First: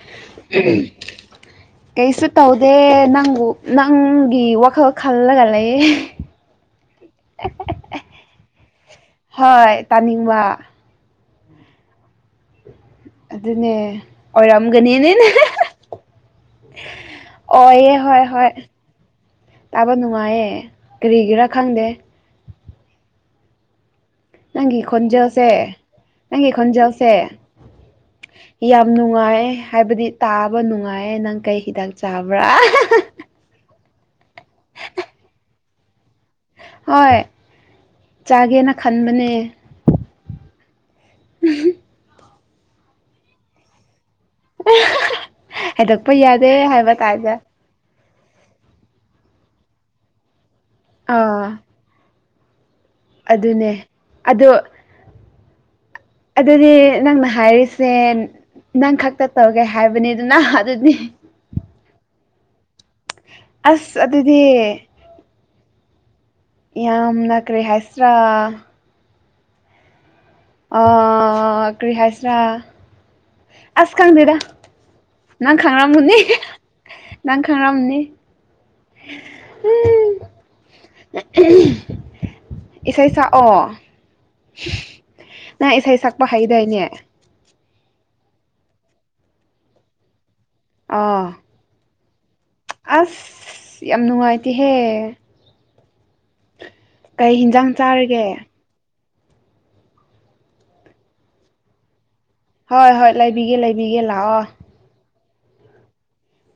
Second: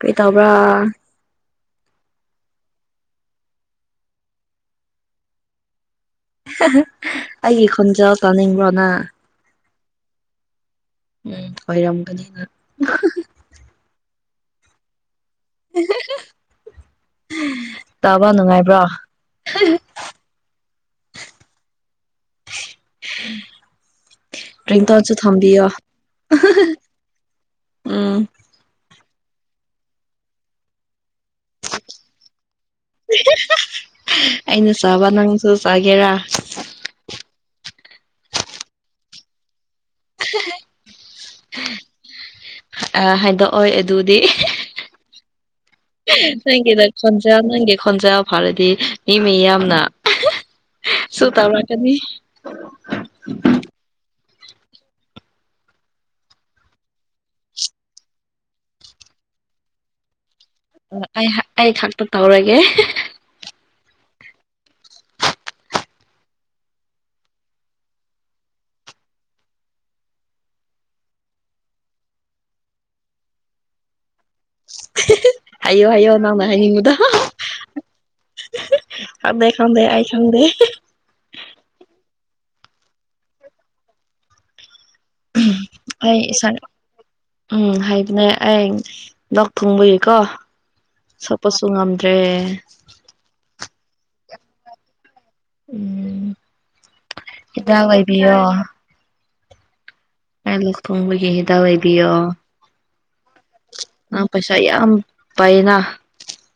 ꯀꯩ ꯇꯧꯕ꯭ꯔꯥ ꯀꯩꯁꯨ ꯇꯧꯗꯦ ꯅꯪꯕꯨ ꯅꯪꯒꯤ ꯋꯥꯈꯜ ꯈꯜꯂꯒ ꯂꯩꯌꯦ ꯑꯩꯒꯤ ꯈꯣꯟꯖꯦꯜ ꯇꯥꯅꯤꯡꯕ꯭ꯔꯣꯅ ꯍꯣꯏ ꯇꯥꯅꯤꯡꯕ ꯎꯝ ꯑꯣꯏꯔꯝꯒꯅꯤꯅ ꯑꯗꯨꯅꯦ ꯑꯣꯏꯔꯝꯒꯅꯤꯅꯦꯅꯦ [unintelligible] ꯑꯣꯏꯌꯦ ꯍꯣꯏ ꯇꯥꯕ ꯍꯣꯏ ꯅꯨꯡꯉꯥꯏꯕ꯭ꯔꯣ ꯇꯥꯕ ꯅꯨꯉꯥꯏꯌꯦ ꯀꯔꯤꯒꯤꯔꯥ ꯈꯪꯗꯦ [inaudible] ꯅꯪꯒꯤ ꯔꯤꯡꯇꯣꯟꯁꯨ ꯈꯣꯟꯖꯦꯜꯁꯦ ꯊꯝꯕꯤꯌꯣ ꯅꯪꯒꯤ [unintelligible] ꯈꯣꯟꯖꯦꯜꯁꯦ ꯎꯝ ꯌꯥꯝ ꯅꯨꯡꯉꯥꯏꯑꯦ ꯍꯥꯏꯕꯗꯤ ꯇꯥꯕ ꯅꯨꯡꯉꯥꯏꯌꯦ ꯅꯪ ꯀꯩ ꯍꯤꯗꯥꯛ ꯆꯥꯕ꯭ꯔꯥ [unintelligible] [unintelligible] ꯑꯩꯅ ꯆꯥꯕ ꯅꯪꯁꯨ ꯆꯥꯒꯦꯔꯥ ꯍꯣꯏ ꯆꯥꯒꯦꯅ ꯈꯟꯕꯅꯦ [unintelligible] ꯑꯥ ꯍꯥꯏꯗꯣꯛꯑꯣꯏ ꯑꯗꯨꯗꯤ ꯍꯥꯏꯗꯣꯛꯄ [unintelligible] ꯌꯥꯗꯦ ꯅꯪꯒꯤꯅ ꯍꯥꯏꯕ ꯇꯥꯏꯞꯇ ꯈꯣꯟꯖꯦꯜ ꯅꯪꯒꯤ ꯈꯣꯟꯖꯦꯜ ꯐꯔꯗꯤ ꯃꯤ ꯃꯌꯥꯝꯅ ꯁꯨ ꯑꯥ ꯇꯥꯔꯛꯀꯅꯤ ꯑꯗꯨꯅꯦ ꯑꯗꯣ ꯑꯗꯨꯗꯤ ꯅꯪꯅ ꯍꯥꯏꯔꯤꯁꯦ ꯅꯪ ꯈꯛꯇ ꯇꯧꯒꯦ ꯍꯥꯏꯕꯅꯤꯗꯅꯥ ꯑꯗꯨꯗꯤ ꯑꯩꯍꯥ ꯑꯩꯈꯛ ꯇꯧꯔꯒꯦ ꯑꯁ ꯑꯗꯨꯗꯤ ꯌꯥꯝꯅ ꯀꯔꯤ ꯍꯥꯏꯁꯤꯔꯥ ꯑꯥ ꯀꯔꯤ ꯍꯥꯏꯁꯤꯔꯥ ꯑꯁ ꯈꯪꯗꯦꯗ ꯅꯪ ꯍꯥꯏꯌꯣ ꯍꯥꯏꯌꯣ ꯈꯉꯝꯃꯨꯅꯤ ꯅꯪ ꯈꯪꯉꯝꯅꯤ [unintelligible] ꯈꯪꯗ‌ꯦ ꯈꯪꯗ‌ꯦ ꯑꯩ ꯈꯪꯗ‌ꯦ ꯏꯁꯩ ꯁꯛꯑꯣ ꯅꯪ ꯏꯁꯩ ꯑꯩ ꯁꯛꯄ ꯏꯁꯥ ꯍꯩꯗꯥꯏꯅꯦ ꯎꯝ ꯍꯥꯏꯕꯅꯦ ꯑꯩ ꯂꯣꯛ ꯊꯨꯡꯕꯒꯤꯀꯣ ꯑꯥ ꯁꯛꯄꯁꯨ ꯉꯝꯗ꯭ꯔꯦ ꯑꯁ ꯌꯥꯝ ꯅꯨꯡꯉꯥꯏꯇꯦꯍꯦ ꯎꯝ ꯀꯩ ꯍꯤꯟꯖꯥꯡ ꯍꯤꯗꯥꯛ ꯆꯥꯔꯒꯦ ꯑꯣꯏꯕꯤꯌꯣ ꯑꯂꯨ ꯊ‌ꯣꯡꯕꯒꯤ ꯍꯤꯗꯥꯛ ꯑꯣꯏꯕꯤꯌꯣ ꯍꯣꯏ ꯍꯣꯏ ꯂꯩꯕꯤꯒꯦ ꯂꯩ ꯅꯪ ꯄꯩꯁꯥ ꯌꯥꯝ ꯄꯥꯏꯅ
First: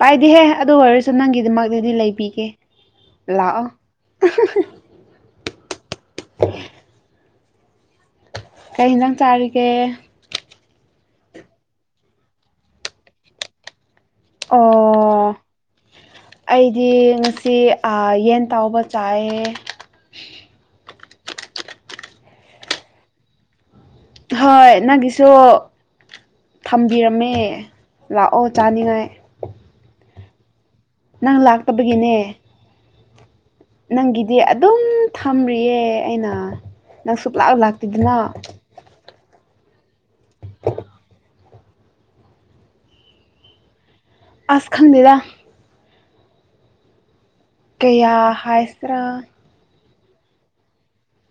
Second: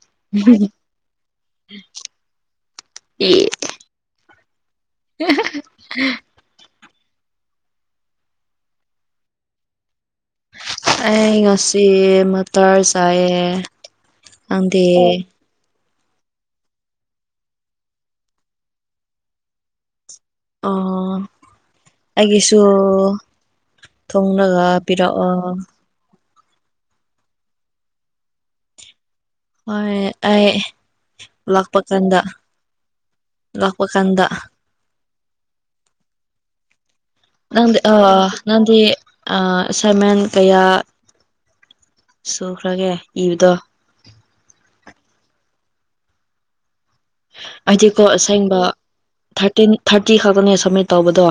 ꯄꯥꯏꯗꯤꯍꯦ ꯑꯗꯨ ꯑꯣꯏꯔꯁꯨ ꯅꯪꯒꯤꯗꯃꯛꯇꯗꯤ ꯂꯩꯕꯤꯒꯦ ꯂꯥꯛꯑꯣ ꯎ [unintelligible] ꯎ [inaudible] ꯀꯩ ꯅꯪ ꯆꯥꯔꯤꯒꯦ ꯑꯩ ꯉꯁꯤ ꯃꯇꯔ ꯆꯥꯏꯑꯦ ꯑꯣ ꯑꯩꯗꯤ ꯉꯁꯤ ꯑ ꯌꯦꯟ ꯇꯥꯎꯕ ꯆꯥꯏꯌꯦ ꯑꯣ ꯑꯩꯒꯤꯁꯨ ꯊꯨꯡꯂꯒ ꯍꯣꯏ ꯅꯪꯒꯤꯁꯨ ꯄꯤꯔꯛꯑꯣ ꯊꯝꯕꯤꯔꯝꯃꯦ ꯂꯥꯛꯑꯣ ꯆꯥꯅꯤꯡꯉꯥꯏ ꯍꯣꯏ ꯑꯩ ꯅꯪ ꯂꯥꯛꯄ ꯂꯥꯛꯇꯕꯒꯤꯅꯦ ꯀꯥꯟꯗ ꯂꯥꯛꯄ ꯀꯥꯟꯗ ꯅꯪꯒꯤꯗꯤ ꯑꯗꯨꯝ ꯊꯝꯔꯤꯌꯦ ꯑꯩꯅ ꯅꯪ ꯁꯨꯛꯂꯥꯛ ꯅꯪꯗꯤ ꯑ ꯂꯥꯛꯇꯦꯗꯅ ꯅꯪꯗꯤ ꯑ ꯑꯁꯥꯏꯃꯦꯟ ꯀꯌꯥ ꯁꯨꯈ꯭ꯔꯒꯦ ꯏꯕꯗꯣ ꯑꯁ ꯈꯪꯗ‌ꯦꯗ ꯍꯥꯏꯗꯤꯀꯣ ꯀꯌꯥ ꯑꯁꯦꯡꯕ ꯍꯥꯏꯁꯤꯔꯥ ꯊꯥꯔꯇꯤꯟ ꯊꯥꯔꯇꯤ ꯈꯛꯇꯅꯦ ꯁꯕꯃꯤꯠ ꯇꯧꯕꯗꯣ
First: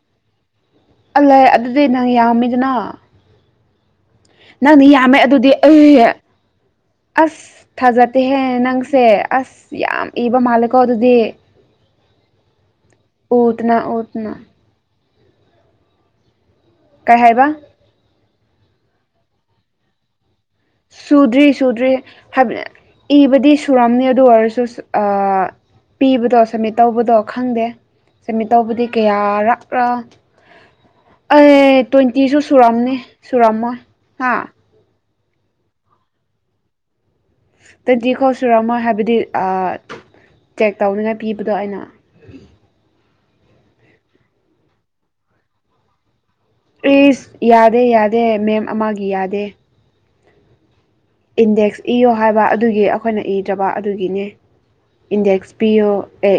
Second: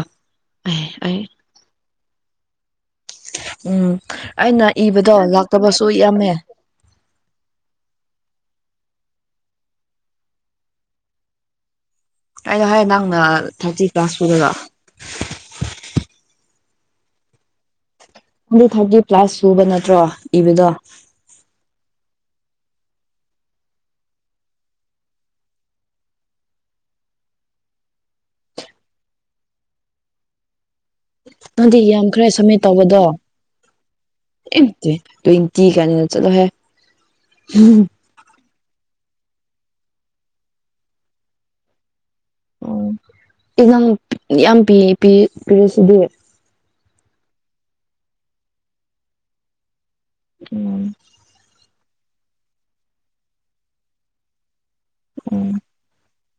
ꯑꯦ ꯑꯩ ꯑꯜꯂ ꯑꯗꯨꯗꯤ ꯅꯪ ꯌꯥꯝꯃꯤꯗꯅ ꯎꯝ ꯑꯩꯅ ꯅꯪꯅ ꯏꯕꯗꯣ ꯌꯥꯝꯃꯦ ꯑꯗꯨꯗꯤ ꯂꯥꯛꯇꯕꯁꯨ ꯑꯩ ꯌꯥꯝꯃꯦ ꯑꯁ ꯊꯥꯖꯠꯇꯦꯍꯦ ꯅꯪꯁꯦ ꯑꯁ ꯌꯥꯝ ꯏꯕ ꯃꯥꯜꯂꯦꯀꯣ ꯑꯗꯨꯗꯤ ꯑꯩꯅ ꯍꯥꯏꯌꯦ ꯅꯪꯅ ꯎꯗꯅ ꯊꯥꯔꯇꯤ ꯀ꯭ꯂꯥꯁ ꯎꯗꯅ ꯄꯨꯔꯒ ꯀꯩ ꯍꯥꯏꯕ ꯑꯗꯨ ꯊꯥꯔꯇꯤ ꯄ꯭ꯂꯥꯁ ꯁꯨꯕ ꯅꯠꯇ꯭ꯔꯣ ꯏꯕꯗꯣ ꯁꯨꯗ꯭ꯔꯤ ꯁꯨꯗ꯭ꯔꯤ ꯍꯥꯏꯕꯗꯤ ꯏꯕꯗꯤ ꯁꯨꯔꯝꯅꯤ ꯑꯗꯨ ꯑꯣꯏꯔꯁꯨ ꯑ ꯄꯤꯕꯗꯣ ꯁꯝꯃꯤꯠ ꯇꯧꯕꯗꯣ ꯈꯪꯗꯦ ꯁꯝꯃꯤꯠ ꯇꯧꯕꯗꯤ ꯀꯌꯥꯔꯞꯂ ꯑꯦ ꯅꯪꯗꯤ ꯌꯥꯝꯈ꯭ꯔꯦ ꯇ꯭ꯋꯦꯟꯇꯤꯁꯨ ꯁꯝꯃꯤꯠ ꯁꯨꯔꯝꯅꯤ ꯇꯧꯕꯗꯣ ꯁꯨꯔꯝꯃꯣꯏ ꯍꯥ ꯇ꯭ꯋꯦꯟꯇꯤ ꯀꯅꯤꯅ ꯆꯠꯂꯣ ꯍꯦ [unintelligible] ꯇ‌ꯣꯟꯇꯤꯐꯥꯎ ꯁꯨꯔꯝꯃꯣꯏ ꯍꯥꯏꯕꯗꯤ ꯑ ꯆꯦꯛ ꯇꯧꯅꯤꯉꯥꯏ ꯄꯤꯕꯗꯣ ꯑꯩꯅ ꯑꯣ ꯑꯦꯖꯥꯡ ꯌꯥꯝ ꯄꯤ ꯄ ꯄꯤꯔꯁꯤꯗꯤ ꯄ꯭ꯂꯤꯁ ꯌꯥꯗꯦ ꯌꯥꯗꯦ ꯃꯦꯝ ꯑꯃꯒꯤ ꯌꯥꯗꯦ ꯎꯝ ꯏꯟꯗꯦꯛꯁ ꯏꯌꯣ ꯍꯥꯏꯕ ꯑꯗꯨꯒꯤ ꯑꯩꯈꯣꯏꯅ ꯏꯗ꯭ꯔꯕ ꯑꯗꯨꯒꯤꯅꯦ ꯏꯟꯗꯦꯛꯁ ꯄꯤꯌꯣ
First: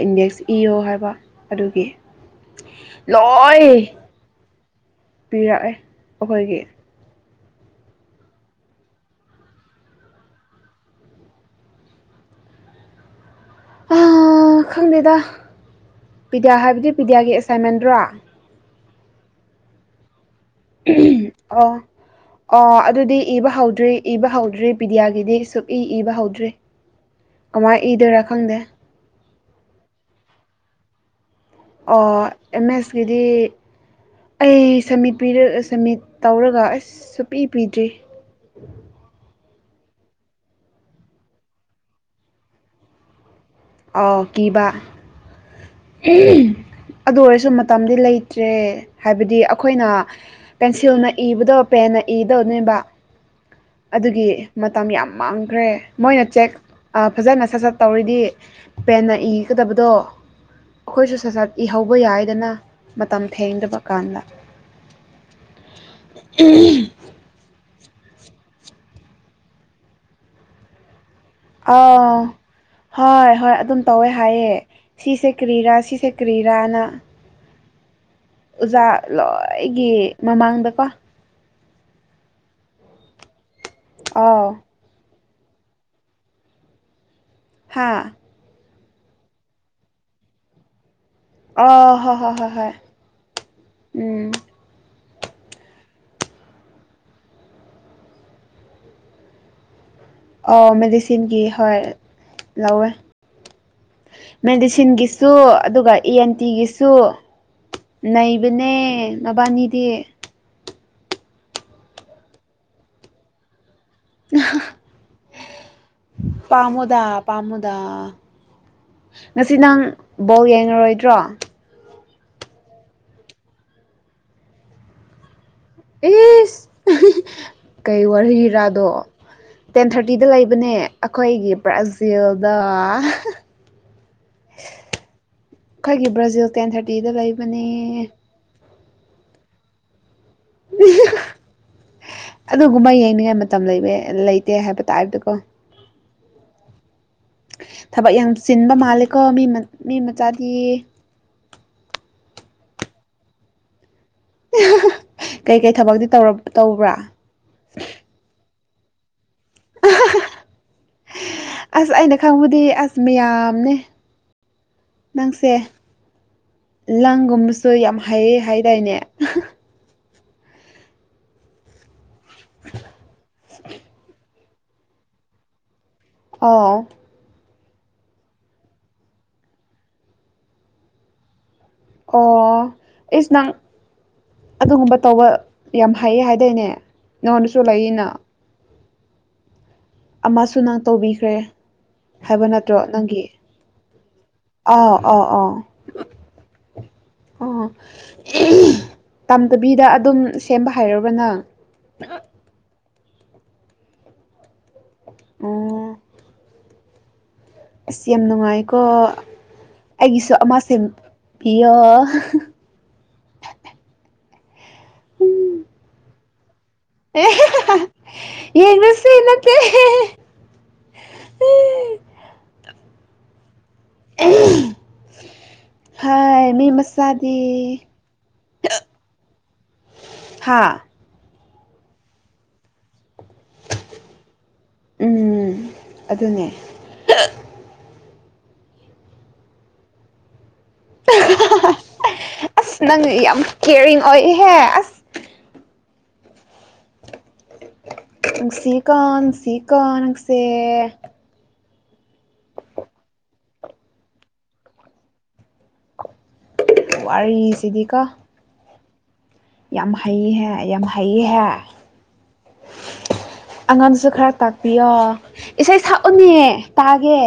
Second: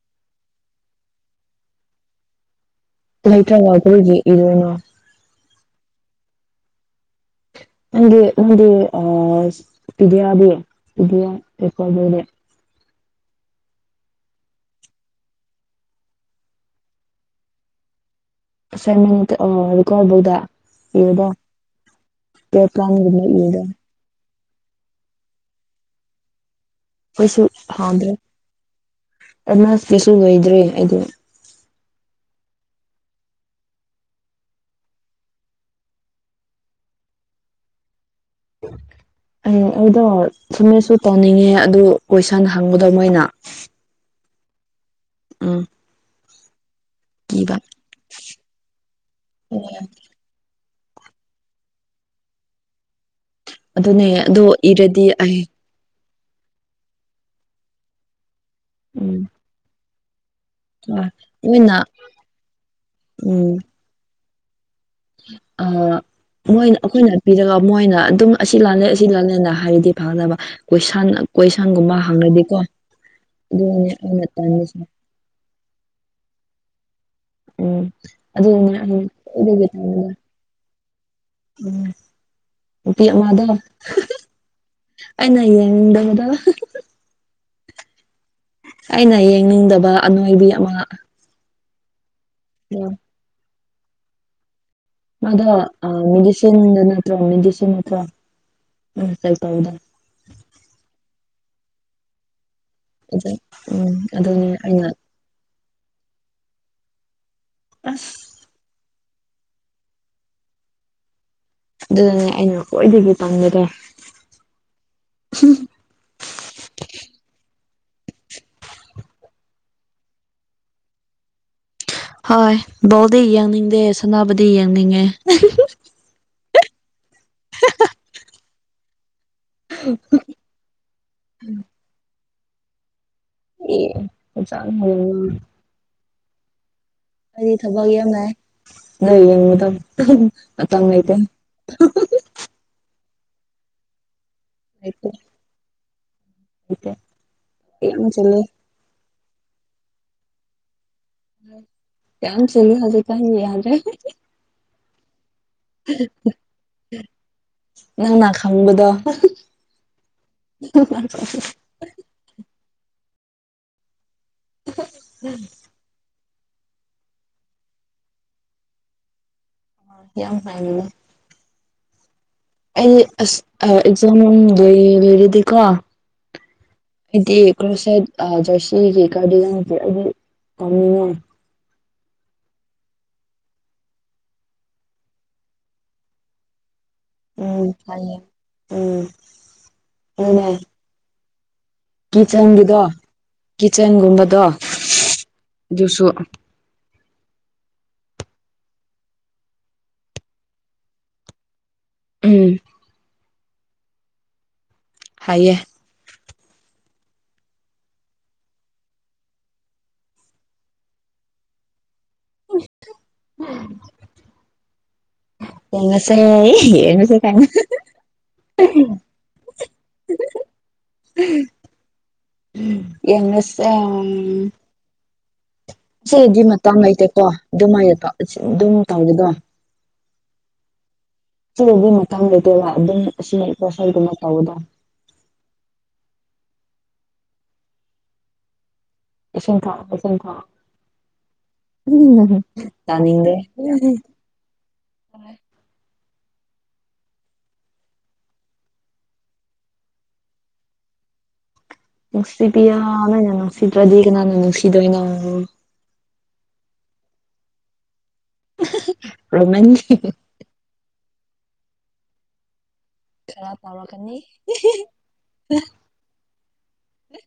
ꯏꯟꯗꯦꯛꯁ ꯏꯌꯣ ꯍꯥꯏꯕ ꯑꯗꯨꯒꯤ ꯂꯣꯏ ꯂꯩꯇ꯭ꯔꯒ ꯀꯔꯤꯒꯤ ꯏꯗꯣꯏꯅꯣ ꯄꯤꯔꯛꯑꯦ ꯑꯩꯈꯣꯏꯒꯤ ꯅꯪꯦꯗꯤ ꯑ ꯄꯤꯗꯤꯌꯥꯕꯨ ꯄꯤꯗꯤꯌꯥ ꯄꯦꯄꯕ [unintelligible] ꯈꯪꯗꯦꯗ ꯄꯤꯗ꯭ꯌꯥ ꯍꯥꯏꯕꯗꯤ ꯄꯤꯗ꯭ꯌꯥꯒꯤ ꯑꯦꯁꯥꯏꯟꯃꯦꯟꯗ꯭ꯔꯣ ꯁꯃ ꯃꯦ ꯑꯣ ꯑꯗꯨ ꯀꯕꯧꯗ [unintelligible] ꯑ ꯑ ꯑꯗꯨꯗꯤ ꯄ꯭ꯂꯥꯟꯒꯨꯝꯕ ꯏꯕ ꯏꯕꯗꯣ ꯍꯧꯗ꯭ꯔꯤ ꯏꯕ ꯍꯧꯗ꯭ꯔꯤ ꯄꯤꯗꯤꯌꯥꯒꯤꯗꯤ ꯁꯨꯛ ꯏ ꯏꯕ ꯍꯧꯗ꯭ꯔꯤ ꯑꯩꯈꯣꯏꯁꯨ ꯀꯃꯥꯏꯅ ꯏꯗꯣꯏꯔꯥ ꯈꯪꯗꯦ ꯑꯦꯗꯃꯥꯟꯁ ꯀꯩꯁꯨ ꯑꯣꯏꯗ꯭ꯔꯔꯤ ꯑꯩꯗꯤ ꯑ‌ꯣ ꯑ‌ꯦꯃ‍ꯦꯁꯀꯤꯗꯤ ꯑꯩ ꯁꯃꯤꯠ ꯄꯤꯔ ꯁꯝꯃꯤꯠ ꯇꯧꯔꯒ ꯑꯁ ꯁꯨꯞꯄꯤ ꯄꯤꯗ꯭ꯔꯤ ꯎꯝ [unintelligible] ꯑꯩ ꯑꯩꯗꯣ ꯁꯨꯝꯃꯦꯠꯁꯨ ꯇꯧꯅꯤꯡꯉꯦ ꯑꯗꯨ ꯀꯣꯏꯁꯟ ꯍꯪꯕꯗꯣ ꯃꯣꯏꯅ ꯑꫭ ꯀꯤꯕꯥ ꯎꯝ ꯑꯗꯨ ꯑꯣꯏꯔꯁꯨ ꯀꯤꯕ ꯃꯇꯝꯗꯤ ꯂꯩꯇ꯭ꯔꯦ ꯍꯥꯏꯕꯗꯤ ꯑꯩꯈꯣꯏꯅ ꯄꯦꯟꯁꯤꯜꯅ ꯏꯕꯗꯣ ꯄꯦꯟꯅ ꯏꯗꯧꯅ‌ꯦꯕ ꯑꯗꯨꯅꯦ ꯑꯗꯨꯒꯤ ꯑꯗꯨ ꯃꯇꯝ ꯏꯔꯗꯤ ꯌꯥꯝ ꯑꯩ ꯃꯥꯡꯈ꯭ꯔꯦ ꯃꯣꯏꯅ ꯆꯦꯛ ꯐꯖꯅ ꯁꯠ ꯁꯠ ꯇꯧꯔꯤꯗꯤ ꯄꯦꯟꯅ ꯎꯝ ꯏꯒꯗꯕꯗꯣ ꯑꯩꯈꯣꯏꯁꯨ ꯁꯠꯁꯠ ꯃꯣꯏꯅ ꯏꯍꯧꯕ ꯌꯥꯏꯗꯅ ꯃꯇꯝ ꯎꯝ ꯊꯦꯡꯗꯕ ꯀꯥꯟꯗ ꯑ ꯃꯣꯏꯅ ꯑꯩꯈꯣꯏꯅ ꯄꯤꯔꯒ ꯃꯣꯏꯅ ꯑꯗꯨꯝ ꯑꯁꯤ ꯂꯥꯜꯂꯦ ꯑꯁꯤ ꯂꯥꯜꯂꯦꯅ ꯍꯥꯏꯔꯗꯤ ꯐꯒꯗꯕ ꯀꯣꯏ ꯁꯟ ꯀꯣꯏꯁꯟꯒꯨꯝꯕ ꯑꯥꯎ ꯍꯪꯉꯔꯗꯀꯣ ꯍꯣꯏ ꯍꯣꯏ ꯑꯗꯨꯝ ꯑꯗꯨꯅꯦ ꯇꯧꯋꯦ ꯑꯩꯅ ꯍꯥꯏꯌꯦ ꯇꯟꯂꯤꯁꯦ ꯁꯤꯁꯦ ꯀ꯭ꯔꯤꯔꯥ ꯁꯤꯁꯦ ꯀ꯭ꯔꯤꯔꯥꯅ ꯎꯝ ꯑ ꯂꯣꯏꯒꯤ ꯃꯃꯥꯡꯗꯀꯣ [unintelligible] ꯎꯝ ꯏꯄꯤ ꯑꯃꯥꯗꫭ ꯑꯧ ꯑꯩꯅ ꯌꯦꯡꯅꯤꯡꯗꯕꯗ ꯍꯥꯥ ꯑꯩꯅ ꯌꯦꯡꯅꯤꯡꯗꯕ ꯑꯅꯣꯏꯕꯤ ꯑꯃ ꯑꯣ ꯍꯣ ꯍ ꯍ ꯍꯣꯏ ꯎꯝ ꯃꯗꫭ ꯃꯦꯗꯤꯁꯤꯟꯗꯅꯠꯇ꯭ꯔ ꯃꯦꯗꯤꯁꯤꯟꯠꯇꯗ [unintelligible] ꯑꯣ ꯃꯦꯗꯤꯁꯤꯟꯒꯤ ꯍꯣꯏ ꯂꯧꯋꯦ ꯑꯗꯨ ꯎꯝ ꯑꯗꯨꯅꯦ ꯑꯩꯅ ꯃꯦꯗꯤꯁꯤꯟꯒꯤ ꯁꯨ ꯑꯗꯨꯒ ꯏꯤ ꯑꯦꯟ ꯇꯤꯒꯤꯁꯨ ꯑꯁ ꯅꯩꯕꯅꯦ ꯃꯕꯥꯅꯤꯗꯤ ꯑꯗꯨꯗꯨꯅꯦ ꯑꯩꯅ ꯈ꯭ꯋꯥꯏꯗꯒꯤ ꯄꯥꯝꯖꯕ ꯎꯝ [unintelligible] ꯄꯥꯝꯃꯨꯗꯥ ꯄꯥꯝꯃꯨꯗꯥ ꯉꯁꯤ ꯅꯪ ꯕꯣꯂ ꯌꯦꯡꯉꯔꯣꯏꯗ꯭ꯔꯣ ꯍꯣꯏ ꯕꯣꯜꯗꯤ ꯌꯦꯡꯅꯤꯡꯗꯦ ꯁꯥꯟꯅꯕꯗꯤ ꯌꯦꯡꯅꯤꯡꯉꯦ ꯑꯦꯁ ꯀꯩ ꯋꯥꯔꯤꯔ ꯑꯗꯣ ꯇꯦꯟ ꯊꯥꯔꯇꯤꯗ ꯂꯩꯕꯅꯦ ꯑꯩꯈꯣꯏꯒꯤ ꯕ꯭ꯔꯥꯖꯤꯜꯗꫭ ꯑꯦ ꯆ [unintelligible] ꯑꯩꯈꯣꯏꯒꯤ ꯕ꯭ꯔꯥꯖꯤꯜ ꯇꯦꯟ ꯊꯥꯔꯇꯤꯗ ꯂꯩ ꯑꯩꯗꯤ ꯊꯕꯛ ꯌꯥꯝ ꯂꯩ ꯅꯣꯏ ꯌꯦꯡꯕꯗꫭ ꯃꯇꯝ ꯂꯩꯇꯦ ꯑꯗꯨꯒꯨꯝꯕ ꯌꯦꯡꯅꯤꯡꯉꯥꯏ ꯃꯇꯝ ꯂꯩꯕ ꯂꯩꯇꯦ ꯍꯥꯏꯕ ꯇꯥꯏꯕꯗꯀꯣ ꯑꯠꯇ [unintelligible] ꯊꯕꯛ ꯌꯥꯝ ꯆꯤꯟꯕ ꯃꯥꯜꯂꯦꯀꯣ ꯃꯤ ꯃꯆꯥꯗꯤ ꯌꯥꯝ ꯆꯤꯟꯂ‌ꯦ ꯍꯧꯖꯤꯛ ꯀꯥꯟꯁꯤ ꯌꯥꯗ꯭ꯔꯦ ꯀꯩꯀꯩ ꯊꯕꯛꯇꯤ ꯇꯧꯕ꯭ꯔꯥ ꯅꯪꯅꯥ ꯑꯈꯪꯕꯗꯣ ꯑꯁ ꯑꯩꯅ ꯈꯪꯕꯗꯤ ꯑꯁ ꯃꯌꯥꯝꯅꯦ ꯅꯪꯁꯦ ꯂꯪꯒꯨꯝꯕꯁꯨ ꯌꯥꯝ ꯍꯩꯌ‌ꯦ ꯍꯥꯏꯗꯥꯏꯅꯦ ꯌꯥꯝ ꯍꯥꯏꯅꯨꯅ‌ꯦ ꯑꯩ ꯑꯁ ꯑꯦꯛꯖꯥꯝꯗ [unintelligible] ꯂꯩꯔꯗꯤꯦꯀꯣ ꯑꫭ ꯑꯩꯗꯤ ꯀ꯭ꯔꯣꯁ ꯁꯥꯏꯠ [unintelligible] ꯖꯔꯁꯤꯒꯤ ꯀꯒꯥꯔꯗꯟꯁꯦ ꯑꯩꯗꯤ ꯀꯥꯅꯤꯡꯉꯣ [unintelligible] ꯑꯣ ꯏꯁ ꯅꯪ ꯑꯗꯨꯒꯨꯝꯕ ꯇꯧꯕ ꯌꯥꯝ ꯍꯩꯌꯦ ꯍꯥꯏꯗꯥꯏꯅꯦ ꯅꯉꯣꯟꯗꯁꯨ ꯎꯝ ꯐꯦ ꯂꯩꯌꯦꯅ [unintelligible] ꯎꯝ ꯑꯃꯁꯨ ꯑꯗꯨꯅꯦ ꯅꯪ ꯇꯧꯕꯤꯈ꯭ꯔꯦ ꯍꯥꯏꯕ ꯅꯠꯇ꯭ꯔꯣ ꯀꯤꯠꯆꯟꯒꯤꯗꯣ ꯅꯪꯒꯤ ꯀꯤꯠꯆꯟꯒꯨꯝꯕꯗꯣ ꯑꯥꯎ ꯑꯥꯎ ꯑꯥꯎ ꯑꯗꯨꯁꯨ ꯑꯣ ꯇꯝꯊꯕꯤꯗ ꯑꯗꯨꯝ ꯁꯦꯝꯕ ꯍꯥꯏꯔꯕꯅꯪ ꯎꯝ ꯍꯥꯏꯌꯦ ꯑꯣ ꯑꯁ ꯌꯥꯝ ꯅꯨꯡꯉꯥꯏꯀꯣ ꯑꯩꯒꯤꯁꯨ ꯑꯃ ꯁꯦꯝꯕꯤꯌꯣ ꯌꯦꯅꯁ ꯌꯦꯁꯨꯅꯠꯇꯦ ꯌꯦꯉꯁꯦ [unintelligible] ꯁꯤꯗꯤ ꯃꯤ ꯃꯇꯥꯡ ꯂꯩꯇꯦꯀꯣ ꯃꯆꯥꯗꯤ ꯑꯗꯨꯝ ꯍꯥꯏꯌꯦꯀ ꯑꯗꯨꯝ ꯇꯧꯔꯦꯗꯣ ꯍꯥꯥ ꯁꯤꯕꯒꯤ ꯃꯥꯡ ꯂꯩꯇꯦ ꯂ ꯑꯗꯨꯝ ꯑꯁꯤꯃ ꯏ ꯁꯣꯏꯗꯨꯅ ꯇꯧꯕꯗ ꯎꯝ ꯑꯗꯨꯅꯦ ꯏꯁꯤꯡꯟ ꯊꯥ ꯏꯁꯤꯡꯟ ꯊꯥ ꯎ ꯑꯁ ꯅꯪ ꯇꯅꯤꯡꯗꯦ ꯌꯥꯝ ꯀꯦꯌꯔꯤꯡ ꯑꯣꯏꯍꯦ ꯑꯁ ꯁꯀꯥꯟ ꯁꯀꯥꯟꯁꯦ ꯅꯨꯡꯁꯤꯕꯤꯌꯥ ꯅꯣꯏꯅ ꯅꯨꯡꯁꯤꯗ꯭ꯔꯗꯤ ꯀꯅꯥꯅꯣ ꯅꯨꯡꯁꯤꯗꯣꯏꯅꯣ ꯋꯥꯔꯤꯁꯤꯗꯤ ꯀꯣ ꯎ ꯌꯥꯝ ꯍꯩꯍ ꯌꯥꯝ ꯍꯩ ꯍꯥꯏꯦ ꯈꯔ ꯑꯉꯥꯡꯁꯨ ꯇꯧꯔꯛꯀꯅꯤ ꯈꯔ ꯇꯥꯛꯄꯤꯌꯣ ꯏꯁꯩ ꯁꯛꯎꯅꯦ ꯇꯥꯒꯦ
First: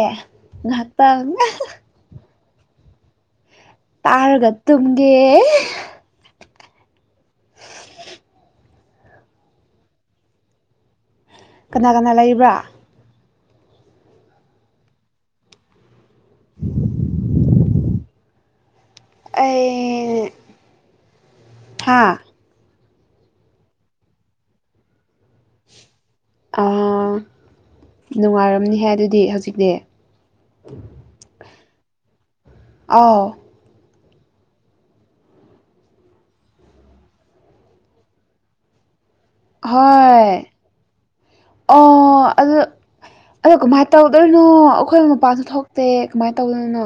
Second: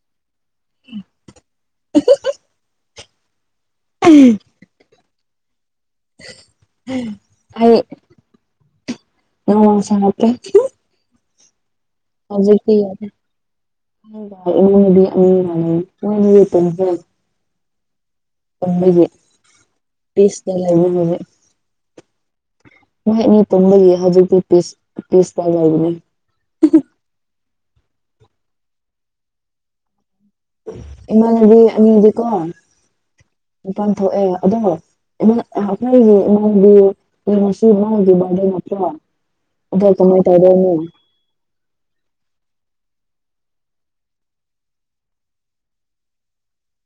ꯍꯠꯇ ꯇꯥꯔꯒ ꯇꯨꯝꯒꯦ ꯑꯩ ꯅꯃꯁ꯭ꯔꯦ ꯀꯥꯅ ꯀꯥꯅ ꯑꯖꯤꯗꯤꯦꯇꯅꯤ ꯍꯥꯏ ꯀꯝꯕꯒꯤ ꯄꯁ ꯅ ꯂꯩꯕꯅꯦ ꯊꯥ ꯃꯍꯅꯤ ꯇꯨꯝꯝꯕꯒꯤ ꯍꯧꯖꯤꯛꯇꯤ ꯄꯤꯁ ꯄꯤꯁ ꯇꯥꯖꯕꯅꯦ ꯅꯨꯡꯉꯥꯏꯔꯝꯅꯤꯍ ꯑꯗꯨꯗꯤ ꯍꯧꯖꯤꯛꯇꯤ ꯏꯃꯥꯗꯤ ꯑꯅꯤꯗꯤ ꯀꯣ ꯑꯥꯎ ꯏ ꯄꯥꯟ ꯊꯣꯛꯑ ꯑꯗꯨꯝ ꯃ ꯑꯩꯈꯣꯏꯒꯤ ꯏꯃꯨꯡꯒꯤ ꯉꯁꯤ ꯏꯃꯥꯡꯒꯤ ꯕꯥꯔꯗꯦ ꯅꯠꯇ꯭ꯔꯣ ꯑꯗꯣ ꯀꯃꯥꯏ ꯍꯣꯏ ꯇꯧꯗꯣꯏꯅꯣ ꯑꯣ ꯑꯗꯨ ꯑꯗꯣ ꯀꯃꯥꯏꯅ ꯇꯧꯗꯣꯏꯅꯣ ꯑꯩꯈꯣꯏ ꯃꯄꯥꯟꯁꯨ ꯊꯣꯛꯇꯦ ꯀꯃꯥꯏꯅ ꯇꯧꯗꯣꯏꯔꯤꯅꯣ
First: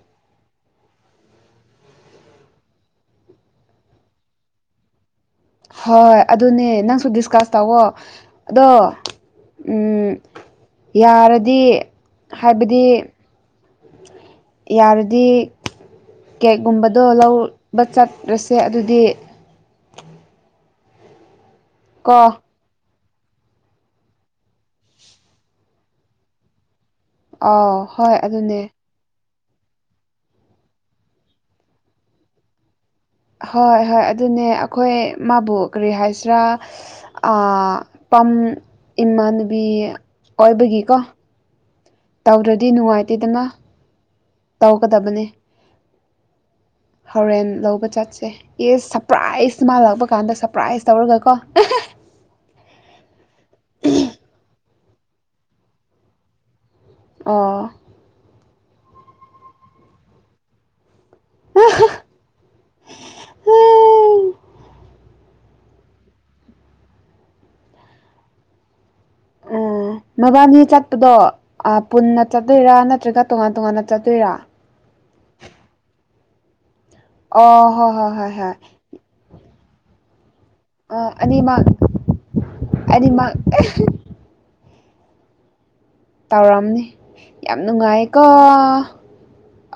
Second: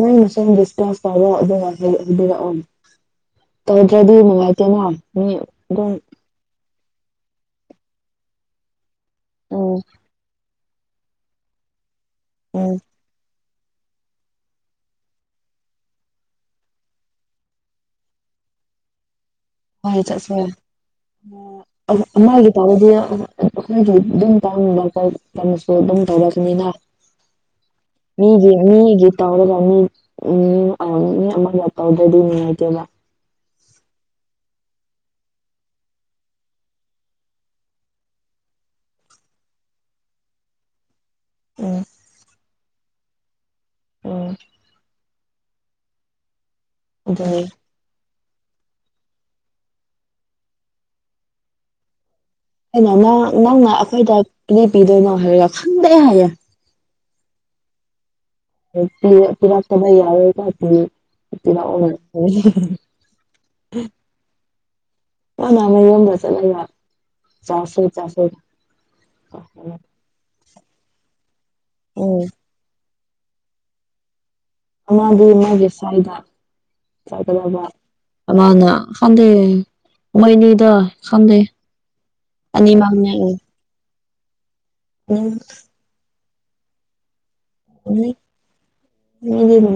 ꯅꯪꯅꯁꯨꯝ ꯗꯤꯁꯀꯥꯁ ꯇꯥꯧꯕ ꯑꯗꯨꯔꯑꯣ ꯇꯧꯗ꯭ꯔꯗꯤ ꯅꯨꯡꯉꯥꯏꯇꯦꯅ ꯃꯤ ꯑꯗꯨꯝ ꯍꯣꯏ ꯑꯗꯨꯅꯦ ꯅꯪꯁꯨ ꯗꯤꯁꯀꯁ ꯇꯧꯋꯣ ꯑꯗꯣ ꯎꯝ ꯌꯥꯔꯗꯤ ꯎꯝ ꯍꯥꯏꯕꯗꯤ ꯌꯥꯔꯗꯤ ꯀꯦꯛꯒꯨꯝꯕꯗꯣ ꯂꯧꯕ ꯆꯠꯂꯁꯦ ꯑꯗꯨꯗꯤ ꯍꯣꯏ ꯆꯁ ꯀꯣ ꯇꯗꯤ ꯑꯩꯈꯣꯏꯒꯤ ꯑꯗꯨꯝ ꯇꯥꯕꯣꯁꯨ ꯑꯗꯨꯝ ꯇꯧꯔꯛꯁꯨꯅꯤꯅ ꯑꯥꯎ ꯍꯣꯏ ꯃꯤꯒꯤ ꯑꯗꯨꯅꯦ ꯃꯤꯒꯤ ꯇꯧꯔꯒ ꯃꯤ ꯃꯤ ꯑꯃꯒ ꯇꯧꯗ꯭ꯔꯗꯤ ꯅꯨꯡꯉꯥꯏꯇꯦꯕ ꯍꯣꯏ ꯍꯣꯏ ꯑꯗꯨꯅꯦ ꯑꯩꯈꯣꯏ ꯃꯥꯕꯨ ꯀꯔꯤ ꯍꯥꯏꯁꯤꯔꯥ ꯄꯝ ꯏꯃꯥꯟꯅꯨꯕꯤ ꯑꯣꯏꯕꯒꯤꯀꯣ ꯎꯝ ꯇꯧꯗ꯭ꯔꯗꯤ ꯅꯨꯡꯉꯥꯏꯇꯦꯗꯅ ꯇꯧꯒꯗꯕꯅꯤ ꯑꯗꯨꯅꯦ ꯍꯣꯔꯦꯟ ꯂꯧꯕ ꯆꯠꯁꯦ ꯌꯦꯁ ꯁꯔꯄ꯭ꯔꯥꯏꯖ ꯃꯥ ꯂꯥꯛꯄ ꯀꯥꯟꯗ ꯁꯔꯄ꯭ꯔꯥꯏꯖ ꯇꯧꯔꯒꯀꯣ [unintelligible] ꯀꯩꯅꯣ ꯅꯪ ꯅꯪꯅ ꯑꯩꯈꯣꯏꯗ ꯀ ꯄꯤꯗꯣꯏꯅꯣ ꯍꯥꯏꯔꯒ ꯈꯪꯗꯦ ꯍꯥꯏꯌꯦ꯫ ꯑꯥ ꯔ ꯄꯤꯔꯥꯛꯇꯗ ꯌꯥꯔꯣꯏꯕ [unintelligible] ꯎ [unintelligible] ꯃꯥꯅꯥ ꯑꯃ ꯌꯣꯝꯗ ꯆꯠꯂꯕ ꯆꯥ [unintelligible] ꯎ ꯃꯕꯥꯅꯤ ꯆꯠꯄꯗꯣ ꯄꯨꯟꯅ ꯎꯝ ꯆꯠꯇꯣꯏꯔꯥ ꯅꯠꯇ꯭ꯔꯒ ꯇꯣꯉꯥꯟ ꯇꯣꯉꯥꯟꯅ ꯆꯠꯇꯣꯏꯔꯥ꯫ ꯑꯃꯗꯤ ꯃꯥꯒꯤ ꯁꯋꯥꯏꯗꯗꯕ ꯑꯣ ꯍꯣꯏ ꯍꯣꯏ ꯍꯣꯏ ꯍꯣꯏ ꯑꯃꯅ ꯈꯪꯗꯦ꯫ ꯃꯣꯏꯅꯤꯗ ꯑ ꯁꯪꯗꯦ ꯑꯅꯤꯃꯛ ꯑꯅꯤꯃꯥꯡꯅꯦ꯫ ꯑꯅꯤꯃꯛ ꯎꯝ ꯇꯧꯔꯛꯔꯝꯅꯤ ꯌꯥꯝ ꯅꯨꯡꯉꯥꯏꯀꯣ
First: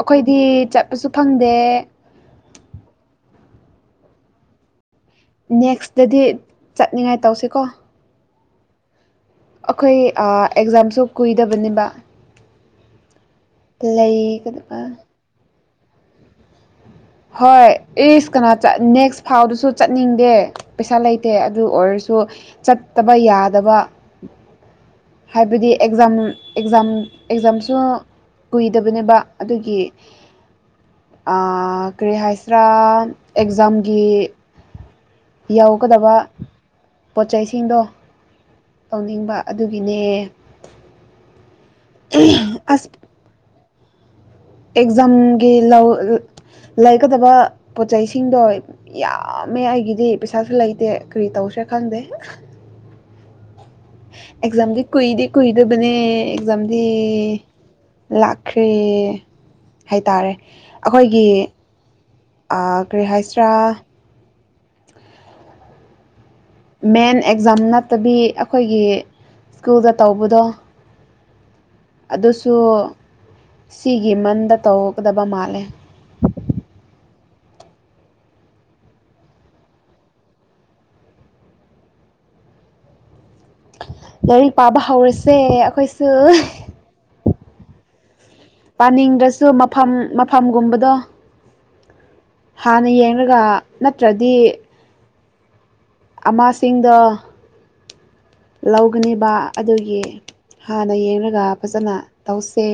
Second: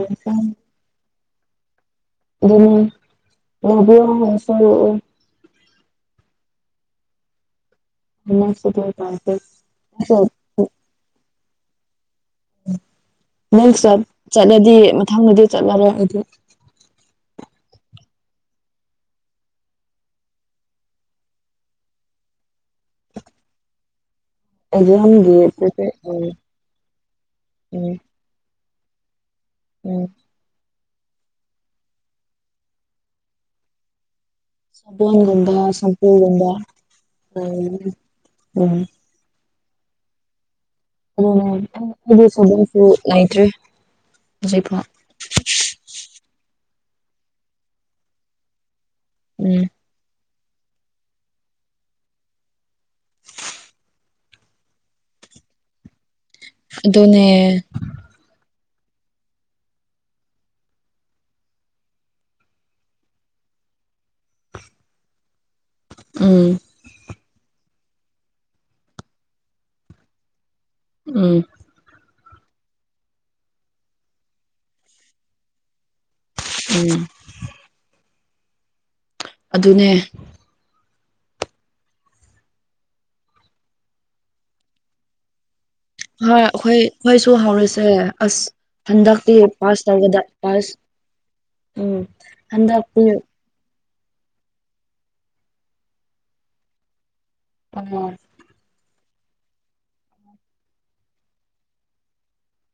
ꯑꯈꯣꯏꯗꯤ ꯆꯠ ꯀꯩꯁꯨ ꯈꯜꯗꯦ꯫ [unintelligible] ꯅꯦꯛꯁꯇꯗꯤ ꯆꯠꯅꯤꯡꯉꯥꯏ ꯇꯧꯁꯤꯀꯣ [unintelligible] ꯑꯩꯈꯣꯏ ꯑꯦꯛꯖꯥꯝꯁꯨ ꯀꯨꯏꯗꯕꯅꯤꯕ꯫ ꯅꯪ ꯆꯠꯂꯗꯤ ꯂꯩꯒꯗꯕ ꯃꯊꯪꯗꯗꯤ ꯆꯠꯂꯔꯣꯏ ꯑꯗꯨ ꯍꯣꯏ ꯏꯁ ꯀꯅꯥ ꯅꯦꯛꯁ ꯐꯥꯎꯗꯨꯁꯨ ꯆꯠꯅꯤꯡꯗꯦ꯫ ꯄꯩꯁꯥ ꯂꯩꯇꯦ ꯑꯗꯨ ꯑꯣꯏꯔꯁꯨ ꯆꯠꯇꯕ ꯌꯥꯗꯕ꯫ ꯑꯦꯛꯖꯥꯝꯒꯤ ꯍꯥꯏꯕꯗꯤ ꯑꯦꯛꯖꯥꯝ ꯄ꯭ꯔꯤꯄꯦꯌꯔ ꯑꯦꯛꯖꯥꯝ ꯑꯦꯛꯖꯥꯝꯁꯨ ꯎꯝ ꯎꯝ ꯀꯨꯏꯗꯕꯅꯦꯕ ꯑꯗꯨꯒꯤ ꯎꯝ ꯑꯥ ꯀꯔꯤ ꯍꯥꯏꯁ꯭ꯔꯥ ꯑꯦꯛꯖꯥꯝꯒꯤ꯫ ꯁꯄꯟꯒꯨꯝꯗ ꯌꯧꯒꯗꯕ ꯁꯝꯄꯨꯜꯒꯨꯝꯗ ꯎ ꯎ ꯇꯥꯎꯅꯤꯡꯕ ꯑꯗꯨꯒꯤꯅꯦ ꯑꯁ ꯑꯗꯨꯁꯨꯁꯨꯏꯇ꯭ꯔꯦ꯫ ꯑꯦꯛꯖꯥꯝꯒꯤ ꯂꯧ ꯂꯩꯒꯗꯕ ꯄꯣꯠꯆꯩꯁꯤꯡꯗꯣ꯫ ꯎꯝ ꯌꯥꯝꯃꯦ ꯑꯩꯒꯤꯗꯤ ꯄꯩꯁꯥꯁꯨ ꯂꯩꯇꯦ ꯀꯔꯤ ꯇꯧꯁꯦ ꯈꯪꯗꯦ꯫ ꯑꯦꯛꯖꯝꯒꯤ ꯀꯨꯏꯗꯤ ꯀꯨꯏꯗꯕꯅꯦ ꯑꯦꯛꯖꯝꯗꯤ꯫ ꯑꯗꯨꯅꯦ ꯂꯥꯛꯈ꯭ꯔꯦ ꯍꯥꯏꯇꯥꯔꯦ ꯑꯈꯣꯏꯒꯤ ꯑꯥ ꯀꯔꯤ ꯍꯥꯏꯁꯔꯥ꯫ ꯎꯝ ꯃꯦꯟ ꯑꯦꯛꯖꯥꯝ ꯅꯠꯇꯕꯤ ꯑꯩꯈꯣꯏꯒꯤ ꯁ꯭ꯀꯨꯜꯗ ꯇꯧꯕꯗꯣ꯫ ꯎꯝ ꯑꯗꯨꯁꯨ ꯁꯤꯒꯤ ꯃꯟꯗ ꯇꯧꯒꯗꯕ ꯃꯥꯜꯂꯦ꯫ ꯎꯝ ꯑꯗꯨꯅꯦ ꯂꯥꯏꯔꯤꯛ ꯄꯥꯕ ꯍꯧꯥꯎꯔꯁꯦ꯫ ꯍ ꯑꯩꯈꯣꯏ ꯑꯩꯈꯣꯏꯁꯨ ꯍꯧꯔꯁꯦ ꯑꯁ ꯍꯟꯗꯛꯇ ꯄꯥꯅꯤꯡꯗ꯭ꯔꯁꯨ ꯄꯥꯁ ꯃꯐꯝ ꯇꯒꯗ ꯄꯥꯁ ꯃꯐꯝꯒꯨꯝꯕꯗꯣ ꯎꯝ ꯍꯥꯟꯅ ꯍꯟꯗꯛꯇꯤ ꯌꯦꯡꯂꯡꯒ ꯅꯠꯇ꯭ꯔꯗꯤ ꯑꯃꯥꯁꯤꯡꯗ ꯎꯝ ꯂꯧꯒꯅꯦꯕ ꯑꯗꯨꯒꯤ ꯍꯥꯟꯅ ꯌꯦꯡꯂꯡꯒ ꯐꯖꯅ ꯇꯧꯁꯦ